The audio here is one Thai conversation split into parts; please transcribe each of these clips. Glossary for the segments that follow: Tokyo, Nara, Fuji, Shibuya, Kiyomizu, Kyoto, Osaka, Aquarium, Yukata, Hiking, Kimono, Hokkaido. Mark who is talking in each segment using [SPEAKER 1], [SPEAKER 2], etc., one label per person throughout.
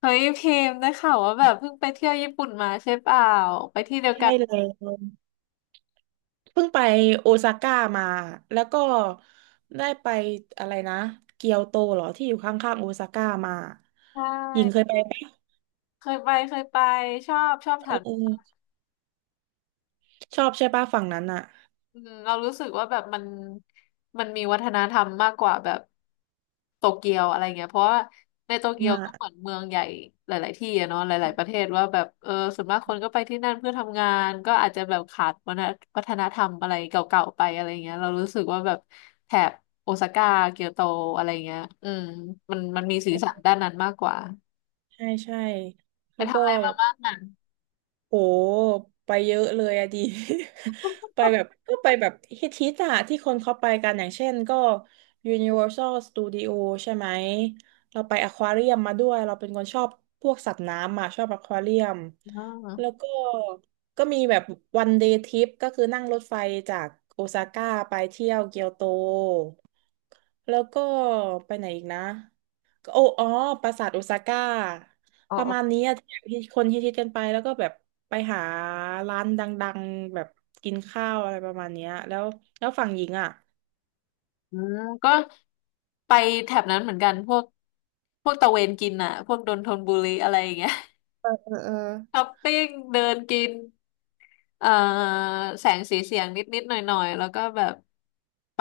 [SPEAKER 1] เฮ้ยพิมพ์ได้ข่าวว่าแบบเพิ่งไปเที่ยวญี่ปุ่นมาใช่เปล่าไปที่เดียว
[SPEAKER 2] ใช่
[SPEAKER 1] กัน
[SPEAKER 2] เลยเพิ่งไปโอซาก้ามาแล้วก็ได้ไปอะไรนะเกียวโตเหรอที่อยู่ข้างๆโอซาก้ามา
[SPEAKER 1] ใช่
[SPEAKER 2] หญิงเคยไปปะ
[SPEAKER 1] เคยไปชอบแถ
[SPEAKER 2] เ
[SPEAKER 1] ว
[SPEAKER 2] ออชอบใช่ปะฝั่งนั้นอ่ะ
[SPEAKER 1] อืมเรารู้สึกว่าแบบมันมีวัฒนธรรมมากกว่าแบบโตเกียวอะไรเงี้ยเพราะว่าในโตเกีย
[SPEAKER 2] อ่า
[SPEAKER 1] วก็เหมือนเมืองใหญ่หลายๆที่อะเนาะหลายๆประเทศว่าแบบเออส่วนมากคนก็ไปที่นั่นเพื่อทำงานก็อาจจะแบบขาดวัฒนธรรมอะไรเก่าๆไปอะไรเงี้ยเรารู้สึกว่าแบบแถบโอซาก้าเกียวโตอะไรเงี้ยอืมมันมีสีสันด้านนั้นมากกว่า
[SPEAKER 2] ใช่ใช่
[SPEAKER 1] ไป
[SPEAKER 2] แล้ว
[SPEAKER 1] ทำ
[SPEAKER 2] ก็
[SPEAKER 1] อะไรมาบ้างอ่ะ
[SPEAKER 2] โหไปเยอะเลยอะดี ไปแบบก็ไปแบบฮิตอะที่คนเขาไปกันอย่างเช่นก็ Universal Studio ใช่ไหม เราไปอควาเรียมมาด้วยเราเป็นคนชอบพวกสัตว์น้ำอะชอบอควาเรียม แล้วก็ก็มีแบบวันเดย์ทริปก็คือนั่งรถไฟจากโอซาก้าไปเที่ยวเกียวโต แล้วก็ไปไหนอีกนะ โอ้อ๋อปราสาทโอซาก้า
[SPEAKER 1] อ๋
[SPEAKER 2] ประมาณ
[SPEAKER 1] อ
[SPEAKER 2] นี้อะที่คนฮิตๆกันไปแล้วก็แบบไปหาร้านดังๆแบบกินข้าวอะไรประมาณเนี้ยแล้วแล้วฝั่งหญิงอ่ะ
[SPEAKER 1] อืมก็ไปแถบนั้นเหมือนกันพวกตะเวนกินอ่ะพวกดนทนบุรีอะไรอย่างเงี้ย
[SPEAKER 2] เออเออเออ
[SPEAKER 1] ช้อปปิ้งเดินกินเอ่อแสงสีเสียงนิดนิดหน่อยหน่อยๆแล้วก็แบบไป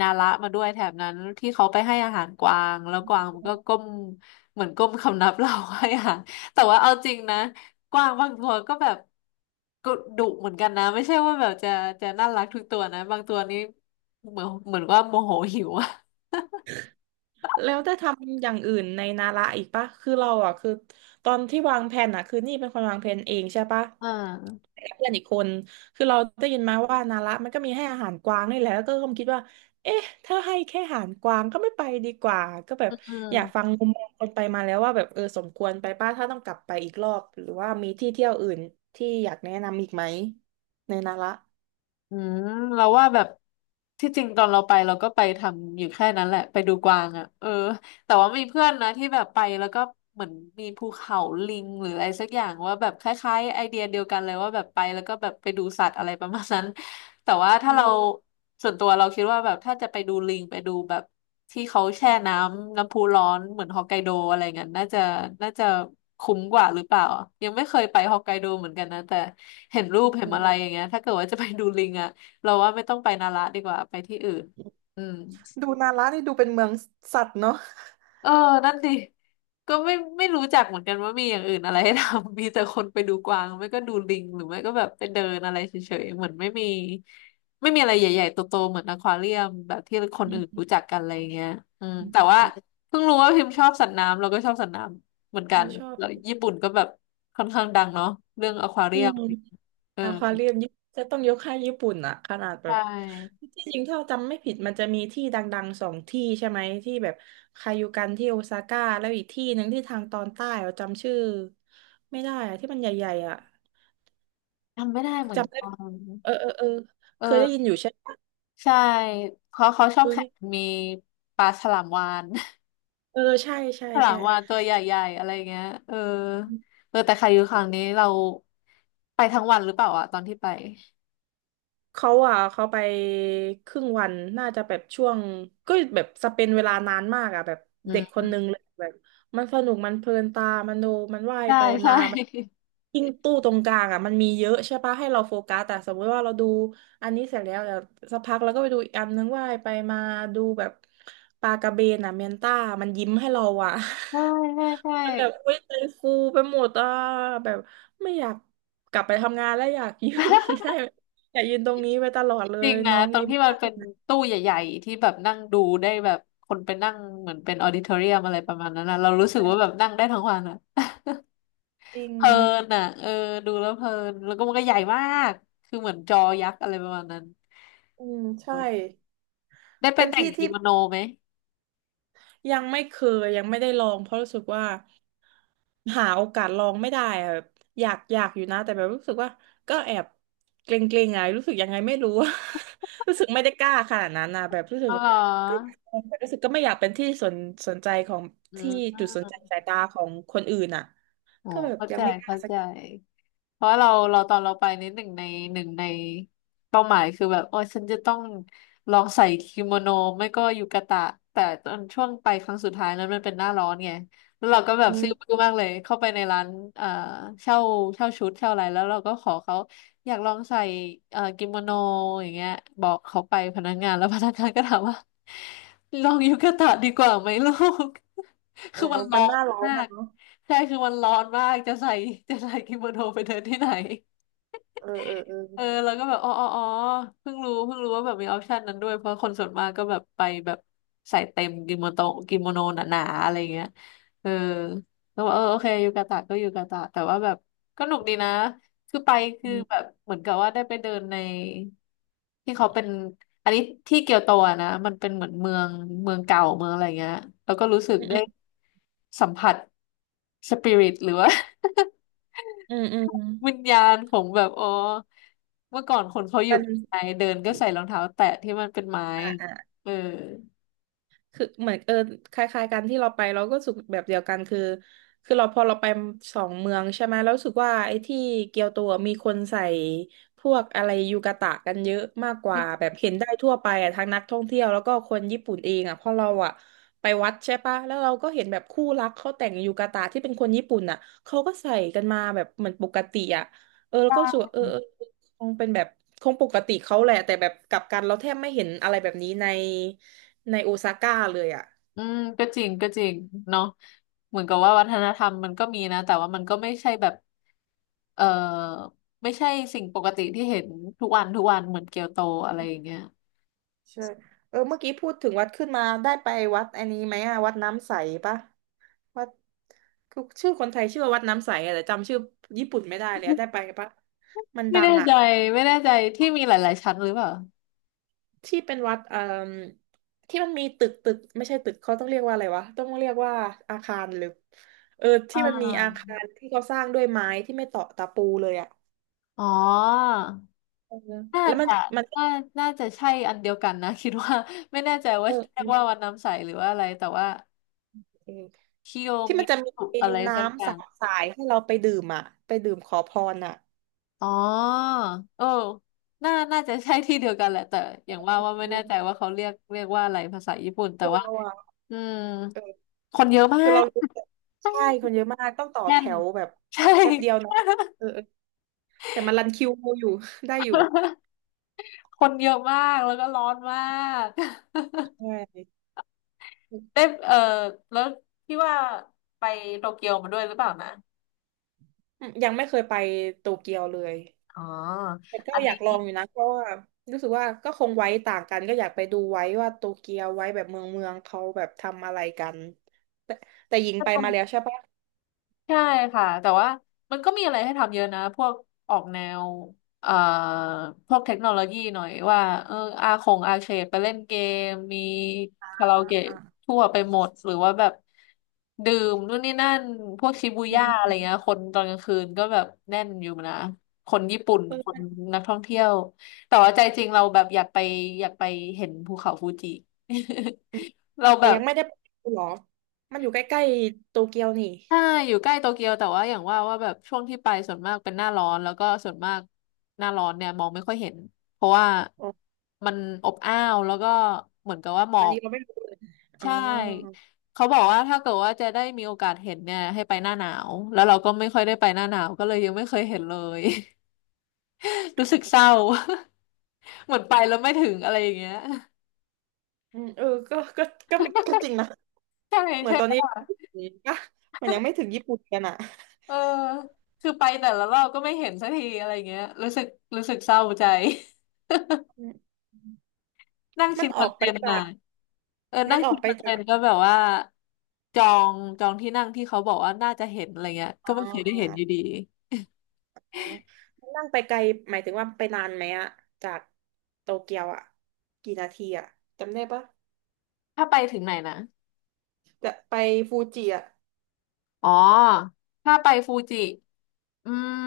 [SPEAKER 1] นาระมาด้วยแถบนั้นที่เขาไปให้อาหารกวางแล้วกวางมันก็ก้มเหมือนก้มคำนับเราให้อาหาร แต่ว่าเอาจริงนะกวางบางตัวก็แบบก็ดุเหมือนกันนะไม่ใช่ว่าแบบจะน่ารักทุกตัวนะบางตัวนี้เหมือนว่าโมโหหิวอะ
[SPEAKER 2] แล้วได้ทำอย่างอื่นในนาระอีกปะคือเราอ่ะคือตอนที่วางแผนอ่ะคือนี่เป็นคนวางแผนเองใช่ปะ
[SPEAKER 1] อ่า
[SPEAKER 2] กับเพื่อนอีกคนคือเราได้ยินมาว่านาระมันก็มีให้อาหารกวางนี่แหละแล้วก็เคิดว่าเอ๊ะถ้าให้แค่อาหารกวางก็ไม่ไปดีกว่าก็แบบ
[SPEAKER 1] อืม
[SPEAKER 2] อยากฟังมุมมองคนไปมาแล้วว่าแบบเออสมควรไปป้าถ้าต้องกลับไปอีกรอบหรือว่ามีที่เที่ยวอื่นที่อยากแนะนำอีกไหมในนาระ
[SPEAKER 1] อืมเราว่าแบบที่จริงตอนเราไปเราก็ไปทำอยู่แค่นั้นแหละไปดูกวางอ่ะเออ แต่ว่ามีเพื่อนนะที่แบบไปแล้วก็เหมือนมีภูเขาลิงหรืออะไรสักอย่างว่าแบบคล้ายๆไอเดียเดียวกันเลยว่าแบบไปแล้วก็แบบไปดูสัตว์อะไรประมาณนั้น แต่ว่าถ้า
[SPEAKER 2] อื
[SPEAKER 1] เรา
[SPEAKER 2] ม
[SPEAKER 1] ส่วนตัวเราคิดว่าแบบถ้าจะไปดูลิงไปดูแบบที่เขาแช่น้ำพุร้อนเหมือนฮอกไกโดอะไรเงี้ยน่าจะน่าจะคุ้มกว่าหรือเปล่ายังไม่เคยไปฮอกไกโดเหมือนกันนะแต่เห็นรูปเห็นอะไรอย่างเงี้ยถ้าเกิดว่าจะไปดูลิงอะเราว่าไม่ต้องไปนาระดีกว่าไปที่อื่นอืม
[SPEAKER 2] ดูนาระนี่ดูเป็นเมืองสัตว์เนาะ
[SPEAKER 1] เออนั่นดิก็ไม่รู้จักเหมือนกันว่ามีอย่างอื่นอะไรให้ทำ มีแต่คนไปดูกวางไม่ก็ดูลิงหรือไม่ก็แบบไปเดินอะไรเฉยๆเหมือนไม่มีอะไรใหญ่ๆโตๆเหมือนอควาเรียมแบบที่ค
[SPEAKER 2] อื
[SPEAKER 1] นอื่นรู้
[SPEAKER 2] ม
[SPEAKER 1] จักกันอะไรเงี้ยอืมแต่
[SPEAKER 2] อ
[SPEAKER 1] ว่า
[SPEAKER 2] ม
[SPEAKER 1] เพิ่งรู้ว่าพิมพ์ชอบสัตว์น้ำเราก็ชอบสัตว์น้ำเหมือน
[SPEAKER 2] อื
[SPEAKER 1] กั
[SPEAKER 2] ม
[SPEAKER 1] น
[SPEAKER 2] ชอบ
[SPEAKER 1] แล้วญี่ปุ่นก็แบบค่อนข้างดังเนาะเรื่องอควาเรี
[SPEAKER 2] อื
[SPEAKER 1] ยม
[SPEAKER 2] ม
[SPEAKER 1] เออ
[SPEAKER 2] อควาเรียมจะต้องยกให้ญี่ปุ่นอะขนาดแบ
[SPEAKER 1] ใช่
[SPEAKER 2] บที่จริงถ้าจำไม่ผิดมันจะมีที่ดังๆสองที่ใช่ไหมที่แบบคายูกันที่โอซาก้าแล้วอีกที่หนึ่งที่ทางตอนใต้เราจำชื่อไม่ได้อะที่มันใหญ่ๆอะ
[SPEAKER 1] ทำไม่ได้เหมือน
[SPEAKER 2] จำได้
[SPEAKER 1] กัน
[SPEAKER 2] เออเออเออ
[SPEAKER 1] เอ
[SPEAKER 2] เคยได้ยิน
[SPEAKER 1] อ
[SPEAKER 2] อยู่ใช่ปะ
[SPEAKER 1] ใช่เขาชอ
[SPEAKER 2] เอ
[SPEAKER 1] บ
[SPEAKER 2] อ
[SPEAKER 1] แข่
[SPEAKER 2] เนี่
[SPEAKER 1] ง
[SPEAKER 2] ย
[SPEAKER 1] มีปลาฉลามวาฬ
[SPEAKER 2] เออใช่ใช่
[SPEAKER 1] ฉลา
[SPEAKER 2] ใช่
[SPEAKER 1] มวาฬตัวใหญ่ๆอะไรเงี้ยเออเออแต่คายูครั้งนี้เราไปทั้งวันหรือเปล่าอะตอนที่ไป
[SPEAKER 2] เขาอ่ะเขาไปครึ่งวันน่าจะแบบช่วงก็แบบสเปนเวลานานมากอ่ะแบบ
[SPEAKER 1] อื
[SPEAKER 2] เด็กค
[SPEAKER 1] ม
[SPEAKER 2] นนึงเลยแบบมันสนุกมันเพลินตามันดูมันว่าย
[SPEAKER 1] ใช่
[SPEAKER 2] ไปมา
[SPEAKER 1] ใช่
[SPEAKER 2] แบบ ยิ่งตู้ตรงกลางอ่ะมันมีเยอะใช่ปะให้เราโฟกัสแต่สมมติว่าเราดูอันนี้เสร็จแล้วเดี๋ยวสักพักเราก็ไปดูอีกอันนึงว่ายไปมาดูแบบปลากระเบนอ่ะเมียนต้ามันยิ้มให้เราอ่ะ
[SPEAKER 1] ใช่ใช่ ใช่
[SPEAKER 2] มันแบบอุ้ยใจฟูไปหมดอ่ะแบบไม่อยากกลับไปทำงานแล้วอยาก ยืน ได้ อย่ายืนตรงนี้ไปตลอดเล
[SPEAKER 1] จริ
[SPEAKER 2] ย
[SPEAKER 1] งนะ
[SPEAKER 2] น้อง
[SPEAKER 1] ตรง
[SPEAKER 2] ยิ้ม
[SPEAKER 1] ที่มัน
[SPEAKER 2] มาก
[SPEAKER 1] เป็นตู้ใหญ่ๆที่แบบนั่งดูได้แบบคนไปนั่งเหมือนเป็นออดิทอเรียมอะไรประมาณนั้นนะเรารู้สึกว่าแบบนั่งได้ทั้งวันอะ
[SPEAKER 2] จริง
[SPEAKER 1] เพลินอ่ะเออดูแล้วเพลินแล้วก็มันก็ใหญ่มากคือเหมือนจอยักษ์อะไรประมาณนั้น
[SPEAKER 2] อืมใช่
[SPEAKER 1] ได้ไป
[SPEAKER 2] เป็น
[SPEAKER 1] แต่ง
[SPEAKER 2] ที่
[SPEAKER 1] กิ
[SPEAKER 2] ที่
[SPEAKER 1] โมโนไหม
[SPEAKER 2] ยังไม่เคยยังไม่ได้ลองเพราะรู้สึกว่าหาโอกาสลองไม่ได้อะแบบอยากอยู่นะแต่แบบรู้สึกว่าก็แอบเกรงๆอะรู้สึกยังไงไม่รู้ รู้สึกไม่ได้กล้าขนาดนั้นนะแบบรู้สึก
[SPEAKER 1] อ๋อเหรอ
[SPEAKER 2] ก็อยากลองแต่รู้สึกไม่อยากเป็นที่สนใจของ
[SPEAKER 1] อื
[SPEAKER 2] ที่จุดสน
[SPEAKER 1] ม
[SPEAKER 2] ใจสายตาของคนอื่นอ่ะ
[SPEAKER 1] อ๋อ
[SPEAKER 2] ก็แบบ
[SPEAKER 1] เข้า
[SPEAKER 2] ยัง
[SPEAKER 1] ใจ
[SPEAKER 2] ไม่กล้า
[SPEAKER 1] เข้า
[SPEAKER 2] สัก
[SPEAKER 1] ใจ
[SPEAKER 2] ที
[SPEAKER 1] เพราะเราตอนเราไปนิดหนึ่งในหนึ่งในเป้าหมายคือแบบโอ้ยฉันจะต้องลองใส่กิโมโนไม่ก็ยูกาตะแต่ตอนช่วงไปครั้งสุดท้ายนั้นมันเป็นหน้าร้อนไงแล้วเราก็แบบ
[SPEAKER 2] อื
[SPEAKER 1] ซื้อบื้อ
[SPEAKER 2] ม
[SPEAKER 1] มากเลยเข้าไปในร้านเอ่อเช่าชุดเช่าอะไรแล้วเราก็ขอเขาอยากลองใส่กิโมโนอย่างเงี้ยบอกเขาไปพนักงานแล้วพนักงานก็ถามว่าลองยูกาตะดีกว่าไหมลูก
[SPEAKER 2] อ๋
[SPEAKER 1] คื
[SPEAKER 2] อ
[SPEAKER 1] อมันร้
[SPEAKER 2] ปั
[SPEAKER 1] อ
[SPEAKER 2] นห
[SPEAKER 1] น
[SPEAKER 2] น้าร้อน
[SPEAKER 1] มา
[SPEAKER 2] อ่ะ
[SPEAKER 1] ก
[SPEAKER 2] เนาะ
[SPEAKER 1] ใช่คือมันร้อนมากจะใส่กิโมโนไปเดินที่ไหน
[SPEAKER 2] เออเออเอ
[SPEAKER 1] เออแล้วก็แบบอ๋อเพิ่งรู้ว่าแบบมีออปชันนั้นด้วยเพราะคนส่วนมากก็แบบไปแบบใส่เต็มกิโมโนหนาๆอะไรเงี้ยเออแล้วบอกเออโอเคยูกาตะก็ยูกาตะแต่ว่าแบบก็หนุกดีนะคือไปคือแบ
[SPEAKER 2] อ
[SPEAKER 1] บเหมือนกับว่าได้ไปเดินในที่เขาเป็นอันนี้ที่เกียวโตอะนะมันเป็นเหมือนเมืองเก่าเมืองอะไรเงี้ยแล้วก็รู้สึก
[SPEAKER 2] อื
[SPEAKER 1] ได้
[SPEAKER 2] ม
[SPEAKER 1] สัมผัสสปิริตหรือว่า
[SPEAKER 2] อืมอืมอืม
[SPEAKER 1] วิญญาณของแบบอ๋อเมื่อก่อนคนเขาอ
[SPEAKER 2] มั
[SPEAKER 1] ยู่
[SPEAKER 2] น
[SPEAKER 1] ไทเดินก็ใส่รองเท้าแตะที่มันเป็นไม้
[SPEAKER 2] อ่าอ่า
[SPEAKER 1] เออ
[SPEAKER 2] คือเหมือนเออคล้ายๆกันที่เราไปเราก็รู้สึกแบบเดียวกันคือคือเราพอเราไปสองเมืองใช่ไหมแล้วรู้สึกว่าไอ้ที่เกียวโตอะมีคนใส่พวกอะไรยูกาตะกันเยอะมากกว่าแบบเห็นได้ทั่วไปอ่ะทั้งนักท่องเที่ยวแล้วก็คนญี่ปุ่นเองอ่ะเพอเราอ่ะไปวัดใช่ปะแล้วเราก็เห็นแบบคู่รักเขาแต่งยูกาตะที่เป็นคนญี่ปุ่นอ่ะเขาก็ใส่กันมาแบบเหมือนปกติอ่ะเออแล้วก็รู้สึกว่าเออเออคงเป็นแบบคงปกติเขาแหละแต่แบบกลับกันเราแทบไม่เห็นอะไรแบบนี้ใน ในโอซาก้าเลยอ่ะ
[SPEAKER 1] อืมก็จริงก็จริงเนาะเหมือนกับว่าวัฒนธรรมมันก็มีนะแต่ว่ามันก็ไม่ใช่แบบเออไม่ใช่สิ่งปกติที่เห็นทุกวันทุกวันเหมือนเกียวโตอะไรอย่างเงี้ย
[SPEAKER 2] ใช่เออเมื่อกี้พูดถึงวัดขึ้นมาได้ไปวัดอันนี้ไหมอะวัดน้ำใสปะวัดคือชื่อคนไทยชื่อว่าวัดน้ำใสอะแต่จำชื่อญี่ปุ่นไม่ได้เลยอะได้ไปปะมัน
[SPEAKER 1] ไม่
[SPEAKER 2] ดัง
[SPEAKER 1] แน่
[SPEAKER 2] อะ
[SPEAKER 1] ใจไม่แน่ใจที่มีหลายๆชั้นหรือเปล่า
[SPEAKER 2] ที่เป็นวัดที่มันมีตึกไม่ใช่ตึกเขาต้องเรียกว่าอะไรวะต้องเรียกว่าอาคารหรือเออ
[SPEAKER 1] อ่
[SPEAKER 2] ที่มันมีอา
[SPEAKER 1] า
[SPEAKER 2] คารที่เขาสร้างด้วยไม้ที่ไม่ต่อตะปูเลยอะ
[SPEAKER 1] อ๋อ
[SPEAKER 2] เออ
[SPEAKER 1] น่า
[SPEAKER 2] แล้วมัน
[SPEAKER 1] จะ
[SPEAKER 2] มัน
[SPEAKER 1] น่าน่าจะใช่อันเดียวกันนะ คิดว่า ไม่แน่ใจว่า
[SPEAKER 2] เอ
[SPEAKER 1] เรียก
[SPEAKER 2] อ
[SPEAKER 1] ว่าวันน้ำใสหรือว่าอะไรแต่ว่า
[SPEAKER 2] เออ
[SPEAKER 1] คิโย
[SPEAKER 2] ที่มั
[SPEAKER 1] มิ
[SPEAKER 2] นจะม
[SPEAKER 1] สุ
[SPEAKER 2] ี
[SPEAKER 1] อะไรสักอ
[SPEAKER 2] น้ำ
[SPEAKER 1] ย่า
[SPEAKER 2] สา
[SPEAKER 1] ง
[SPEAKER 2] สายให้เราไปดื่มอ่ะไปดื่มขอพรอ่ะ
[SPEAKER 1] อ๋อเออน่าจะใช่ที่เดียวกันแหละแต่อย่างว่า
[SPEAKER 2] ค
[SPEAKER 1] ว่าไม่แน่ใจ
[SPEAKER 2] ือ
[SPEAKER 1] ว่าเขาเรียกว่าอะไรภาษาญี่ปุ่นแต่
[SPEAKER 2] คือ
[SPEAKER 1] ว่า
[SPEAKER 2] เราอ่ะ
[SPEAKER 1] อืม
[SPEAKER 2] เออ
[SPEAKER 1] คนเยอะมา
[SPEAKER 2] คือเรา
[SPEAKER 1] ก
[SPEAKER 2] รู้แต่ใช่คนเยอะมากต้องต่อ
[SPEAKER 1] แน่
[SPEAKER 2] แถ
[SPEAKER 1] น
[SPEAKER 2] วแบบ แ
[SPEAKER 1] ใช่
[SPEAKER 2] ป๊บเดียวนะเออเออแต่มันรันคิวอยู่ ได้อยู่
[SPEAKER 1] คนเยอะมากแล้วก็ร้อนมาก
[SPEAKER 2] ใช ่
[SPEAKER 1] ได้
[SPEAKER 2] อ
[SPEAKER 1] เออแล้วพี่ว่าไปโตเกียวมาด้วยหรือเปล่านะ
[SPEAKER 2] ืมยังไม่เคยไปโตเกียวเลย
[SPEAKER 1] อ๋อ
[SPEAKER 2] แต่ก็
[SPEAKER 1] อัน
[SPEAKER 2] อยา
[SPEAKER 1] นี้
[SPEAKER 2] กลองอยู่นะเพราะว่ารู้สึกว่าก็คงไว้ต่างกันก็อยากไปดูไว้ว่าโตเกียวไว้แบบเมืองเขาแบบทำอะไรกันแต่หญิงไปมาแล้วใช่ปะ
[SPEAKER 1] ใช่ค่ะแต่ว่ามันก็มีอะไรให้ทำเยอะนะพวกออกแนวเอ่อพวกเทคโนโลยีหน่อยว่าเอออาคงอาเคดไปเล่นเกมมีคาราโอเกะ
[SPEAKER 2] อ่ะ
[SPEAKER 1] ทั่วไปหมดหรือว่าแบบดื่มนู่นนี่นั่นพวกชิบู
[SPEAKER 2] อื
[SPEAKER 1] ย่าอะไร
[SPEAKER 2] ม
[SPEAKER 1] เงี้ยคนตอนกลางคืนก็แบบแน่นอยู่นะคนญี่ปุ่น
[SPEAKER 2] อื
[SPEAKER 1] คน
[SPEAKER 2] ม
[SPEAKER 1] นักท่องเที่ยวแต่ว่าใจจริงเราแบบอยากไปอยากไปเห็นภูเขาฟูจิ
[SPEAKER 2] เออ
[SPEAKER 1] เรา
[SPEAKER 2] แต่
[SPEAKER 1] แบบ
[SPEAKER 2] ยังไม่ได้ไปดูหรอ มันอยู่ใกล้ๆโตเกียวนี่
[SPEAKER 1] ใช่อยู่ใกล้โตเกียวแต่ว่าอย่างว่าว่าแบบช่วงที่ไปส่วนมากเป็นหน้าร้อนแล้วก็ส่วนมากหน้าร้อนเนี่ยมองไม่ค่อยเห็นเพราะว่า
[SPEAKER 2] อ๋อ
[SPEAKER 1] มันอบอ้าวแล้วก็เหมือนกับว่าหมอ
[SPEAKER 2] อัน
[SPEAKER 1] ก
[SPEAKER 2] นี้เราไม่รู้เลยอ๋อ
[SPEAKER 1] ใช่เขาบอกว่าถ้าเกิดว่าจะได้มีโอกาสเห็นเนี่ยให้ไปหน้าหนาวแล้วเราก็ไม่ค่อยได้ไปหน้าหนาวก็เลยยังไม่เคยเห็นเลย รู้สึกเศร้า เหมือนไปแล้วไม่ถึงอะไรอย่างเงี้ย
[SPEAKER 2] อืมเออก็ก็จริงนะ
[SPEAKER 1] ใช่
[SPEAKER 2] เหมือน
[SPEAKER 1] ใช่
[SPEAKER 2] ตอ
[SPEAKER 1] ไห
[SPEAKER 2] น
[SPEAKER 1] ม
[SPEAKER 2] นี้
[SPEAKER 1] ล่ะ
[SPEAKER 2] อ่ะมันยังไม่ถึงญี่ปุ่นกันอ่ะ
[SPEAKER 1] เออคือไปแต่ละรอบก็ไม่เห็นสักทีอะไรเงี้ยรู้สึกรู้สึกเศร้าใจ
[SPEAKER 2] อืม
[SPEAKER 1] นั่ง
[SPEAKER 2] มั
[SPEAKER 1] ชิ
[SPEAKER 2] น
[SPEAKER 1] น
[SPEAKER 2] อ
[SPEAKER 1] คอ
[SPEAKER 2] อ
[SPEAKER 1] น
[SPEAKER 2] ก
[SPEAKER 1] เท
[SPEAKER 2] ไป
[SPEAKER 1] นต์
[SPEAKER 2] จา
[SPEAKER 1] น่ะ
[SPEAKER 2] ก
[SPEAKER 1] เออ
[SPEAKER 2] มั
[SPEAKER 1] นั่
[SPEAKER 2] น
[SPEAKER 1] ง
[SPEAKER 2] ออ
[SPEAKER 1] คิ
[SPEAKER 2] ก
[SPEAKER 1] ด
[SPEAKER 2] ไป
[SPEAKER 1] เหมือน
[SPEAKER 2] จา
[SPEAKER 1] กั
[SPEAKER 2] ก
[SPEAKER 1] นก็แบบว่าจอจองที่นั่งที่เขาบอกว่าน่าจะเห็นอะไรเงี้ย ก็
[SPEAKER 2] อ่า
[SPEAKER 1] ไม่เคยได้เห็นอยู่
[SPEAKER 2] อ่า
[SPEAKER 1] ดี
[SPEAKER 2] อ่ามันนั่งไปไกลหมายถึงว่าไปนานไหมอะจากโตเกียวอะกี่นาทีอะจำได้ปะ
[SPEAKER 1] ถ้าไปถึงไหนนะ
[SPEAKER 2] จะไปฟูจิอะ
[SPEAKER 1] อ๋อ ถ้าไปฟูจิ อืม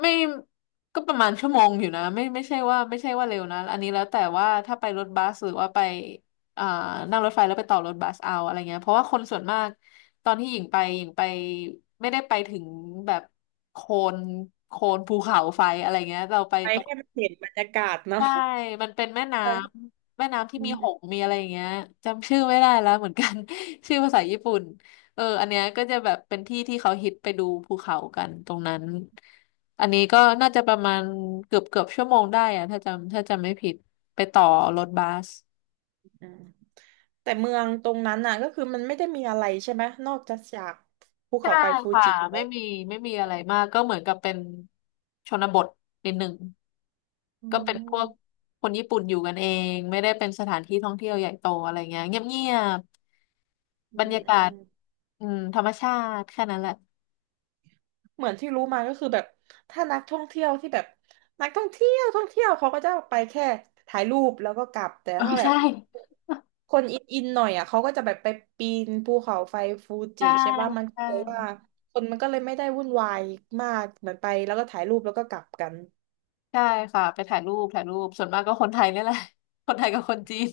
[SPEAKER 1] ไม่ ก็ประมาณชั่วโมงอยู่นะไม่ใช่ว่าไม่ใช่ว่าเร็วนะ อันนี้แล้วแต่ว่าถ้าไปรถบัสหรือว่าไปอ่านั่งรถไฟแล้วไปต่อรถบัสเอาอะไรเงี้ย เพราะว่าคนส่วนมากตอนที่หญิงไป หญิงไปไม่ได้ไปถึงแบบโคนโคนภูเขาไฟอะไรเงี้ย เราไป
[SPEAKER 2] ไป
[SPEAKER 1] ตรง
[SPEAKER 2] ให้มันเห็นบรรยากาศเนาะ
[SPEAKER 1] ใช่มันเป็นแม่น้
[SPEAKER 2] ใช่
[SPEAKER 1] ำแม่น้ำที่มีหงส์มีอะไรอย่างเงี้ยจำชื่อไม่ได้แล้วเหมือนกัน ชื่อภาษาญี่ปุ่นเอออันเนี้ยก็จะแบบเป็นที่ที่เขาฮิตไปดูภูเขากันตรงนั้นอันนี้ก็น่าจะประมาณเกือบชั่วโมงได้อะถ้าจำไม่ผิดไปต่อรถบัส
[SPEAKER 2] อืมแต่เมืองตรงนั้นน่ะก็คือมันไม่ได้มีอะไรใช่ไหมนอกจากภู
[SPEAKER 1] ใช่
[SPEAKER 2] เขาไฟฟู
[SPEAKER 1] ค่ะ
[SPEAKER 2] จิแล้
[SPEAKER 1] ไม่
[SPEAKER 2] ว
[SPEAKER 1] มีไม่มีอะไรมากก็เหมือนกับเป็นชนบทนิดหนึ่ง
[SPEAKER 2] อื
[SPEAKER 1] ก็เป็นพว
[SPEAKER 2] ม
[SPEAKER 1] กคนญี่ปุ่นอยู่กันเองไม่ได้เป็นสถานที่ท่องเที่ยวใหญ่โตอะไรเงี้ยเงียบ
[SPEAKER 2] อื
[SPEAKER 1] บรร
[SPEAKER 2] ม
[SPEAKER 1] ยา
[SPEAKER 2] อื
[SPEAKER 1] กา
[SPEAKER 2] ม
[SPEAKER 1] ศ
[SPEAKER 2] อืม
[SPEAKER 1] อืมธรรมชาติแค่นั้นแหละ
[SPEAKER 2] เหมือนที่รู้มาก็คือแบบถ้านักท่องเที่ยวที่แบบนักท่องเที่ยวเขาก็จะไปแค่ถ่ายรูปแล้วก็กลับแต่
[SPEAKER 1] เออ
[SPEAKER 2] ถ้าแบ
[SPEAKER 1] ใช่
[SPEAKER 2] บคนอินหน่อยอ่ะเขาก็จะแบบไปปีนภูเขาไฟฟูจิ
[SPEAKER 1] ใช่
[SPEAKER 2] ใช่ป่ะมัน
[SPEAKER 1] ใช
[SPEAKER 2] ก็เลยว่า
[SPEAKER 1] ่
[SPEAKER 2] คนมันก็เลยไม่ได้วุ่นวายมากเหมือนไปแล้วก็ถ่ายรูปแล้วก็กลับกัน
[SPEAKER 1] ใช่ค่ะไปถ่ายรูปถ่ายรูปส่วนมากก็คนไทยนี่แหละ คนไทยกับคนจีน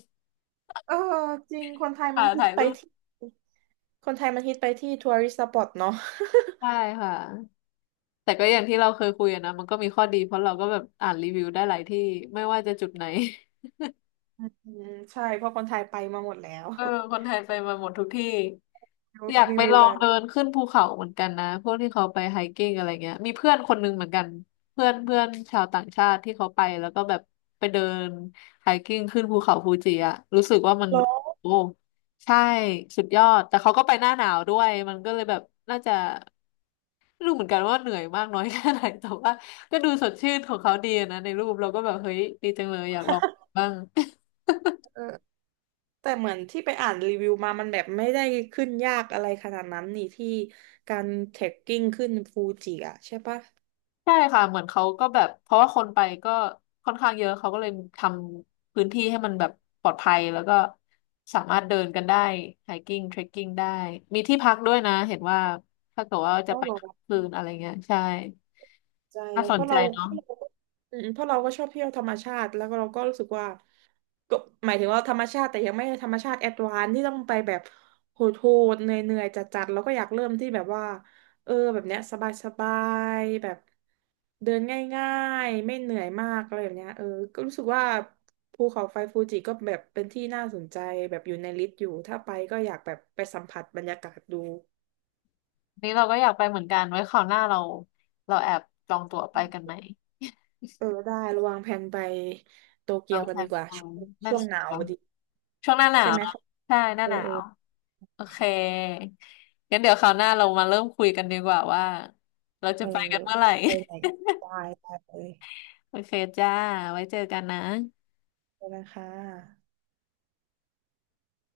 [SPEAKER 2] เออจริงคนไทยมั
[SPEAKER 1] ค่ะ
[SPEAKER 2] นฮิต
[SPEAKER 1] ถ่าย
[SPEAKER 2] ไป
[SPEAKER 1] รูป
[SPEAKER 2] ที่คนไทยมันฮิตไปที่ทัวริสต์สปอตเนาะ
[SPEAKER 1] ใช่ค่ะแต่ก็อย่างที่เราเคยคุยอะนะมันก็มีข้อดีเพราะเราก็แบบอ่านรีวิวได้หลายที่ไม่ว่าจะจุดไหน
[SPEAKER 2] อืมใช่เพราะคนไทยไปมาหมดแล้ว
[SPEAKER 1] เออคนไทยไปมาหมดทุกที่ อยาก
[SPEAKER 2] รี
[SPEAKER 1] ไป
[SPEAKER 2] วิว
[SPEAKER 1] ลอง
[SPEAKER 2] แล้ว
[SPEAKER 1] เดินขึ้นภูเขาเหมือนกันนะพวกที่เขาไปไฮกิ้งอะไรเงี้ยมีเพื่อนคนหนึงเหมือนกันเพื่อนเพื่อนชาวต่างชาติที่เขาไปแล้วก็แบบไปเดินไฮกิ้งขึ้นภูเขาฟูจิอะรู้สึกว่ามัน
[SPEAKER 2] แล้ว
[SPEAKER 1] โอ้ใช่สุดยอดแต่เขาก็ไปหน้าหนาวด้วยมันก็เลยแบบน่าจะไม่รู้เหมือนกันว่าเหนื่อยมากน้อยแค่ไหนแต่ว่าก็ดูสดชื่นของเขาดีอะนะในรูปเราก็แบบเฮ้ยดีจังเลยอยากลองบ้าง
[SPEAKER 2] เออแต่เหมือนที่ไปอ่านรีวิวมามันแบบไม่ได้ขึ้นยากอะไรขนาดนั้นนี่ที่การเทรคกิ้งขึ้นฟูจิอะใช่ปะ
[SPEAKER 1] ใช่ค่ะเหมือนเขาก็แบบเพราะว่าคนไปก็ค่อนข้างเยอะเขาก็เลยทำพื้นที่ให้มันแบบปลอดภัยแล้วก็สามารถเดินกันได้ไฮกิ้งเทรคกิ้งได้มีที่พักด้วยนะเห็นว่าถ้าเกิดว่า
[SPEAKER 2] อ๋
[SPEAKER 1] จะ
[SPEAKER 2] อ
[SPEAKER 1] ไป
[SPEAKER 2] เหรอ
[SPEAKER 1] คืนอะไรเงี้ยใช่
[SPEAKER 2] ใจ
[SPEAKER 1] น่าส
[SPEAKER 2] เพ
[SPEAKER 1] น
[SPEAKER 2] ราะ
[SPEAKER 1] ใจ
[SPEAKER 2] เราเพ
[SPEAKER 1] เนาะ
[SPEAKER 2] ราะเราก็อืมเพราะเราก็ชอบเที่ยวธรรมชาติแล้วก็เราก็รู้สึกว่า ก็หมายถึงว่าธรรมชาติแต่ยังไม่ธรรมชาติแอดวานซ์ที่ต้องไปแบบโหดๆเหนื่อยๆจัดๆแล้วก็อยากเริ่มที่แบบว่าเออแบบเนี้ยสบายๆแบบเดินง่ายๆไม่เหนื่อยมากอะไรแบบเนี้ยเออก็รู้สึกว่าภูเขาไฟฟูจิก็แบบเป็นที่น่าสนใจแบบอยู่ในลิสต์อยู่ถ้าไปก็อยากแบบไปสัมผัสบรรยากาศดู
[SPEAKER 1] อันนี้เราก็อยากไปเหมือนกันไว้คราวหน้าเราเราแอบจองตั๋วไปกันไหม
[SPEAKER 2] เออได้ระวางแผนไปโตเกี
[SPEAKER 1] วา
[SPEAKER 2] ยว
[SPEAKER 1] ง
[SPEAKER 2] กั
[SPEAKER 1] แผ
[SPEAKER 2] นดี
[SPEAKER 1] น
[SPEAKER 2] กว่า
[SPEAKER 1] ไว้
[SPEAKER 2] ช่วง
[SPEAKER 1] นั่
[SPEAKER 2] ช่
[SPEAKER 1] น
[SPEAKER 2] วงห
[SPEAKER 1] สิ
[SPEAKER 2] นาว
[SPEAKER 1] คะ
[SPEAKER 2] พอดี
[SPEAKER 1] ช่วงหน้าหนา
[SPEAKER 2] ใช่
[SPEAKER 1] ว
[SPEAKER 2] ไหม
[SPEAKER 1] เนอะ
[SPEAKER 2] เขา
[SPEAKER 1] ใช่หน้า
[SPEAKER 2] เออ
[SPEAKER 1] หนา
[SPEAKER 2] เออ
[SPEAKER 1] ว โอเคงั้นเดี๋ยวคราวหน้าเรามาเริ่มคุยกันดีกว่าว่าเราจะ
[SPEAKER 2] เออ
[SPEAKER 1] ไปกันเมื่อไหร่
[SPEAKER 2] ไปไหนได้ได้เลย
[SPEAKER 1] โอเคจ้าไว้เจอกันนะ
[SPEAKER 2] ขอบคุณนะค่ะ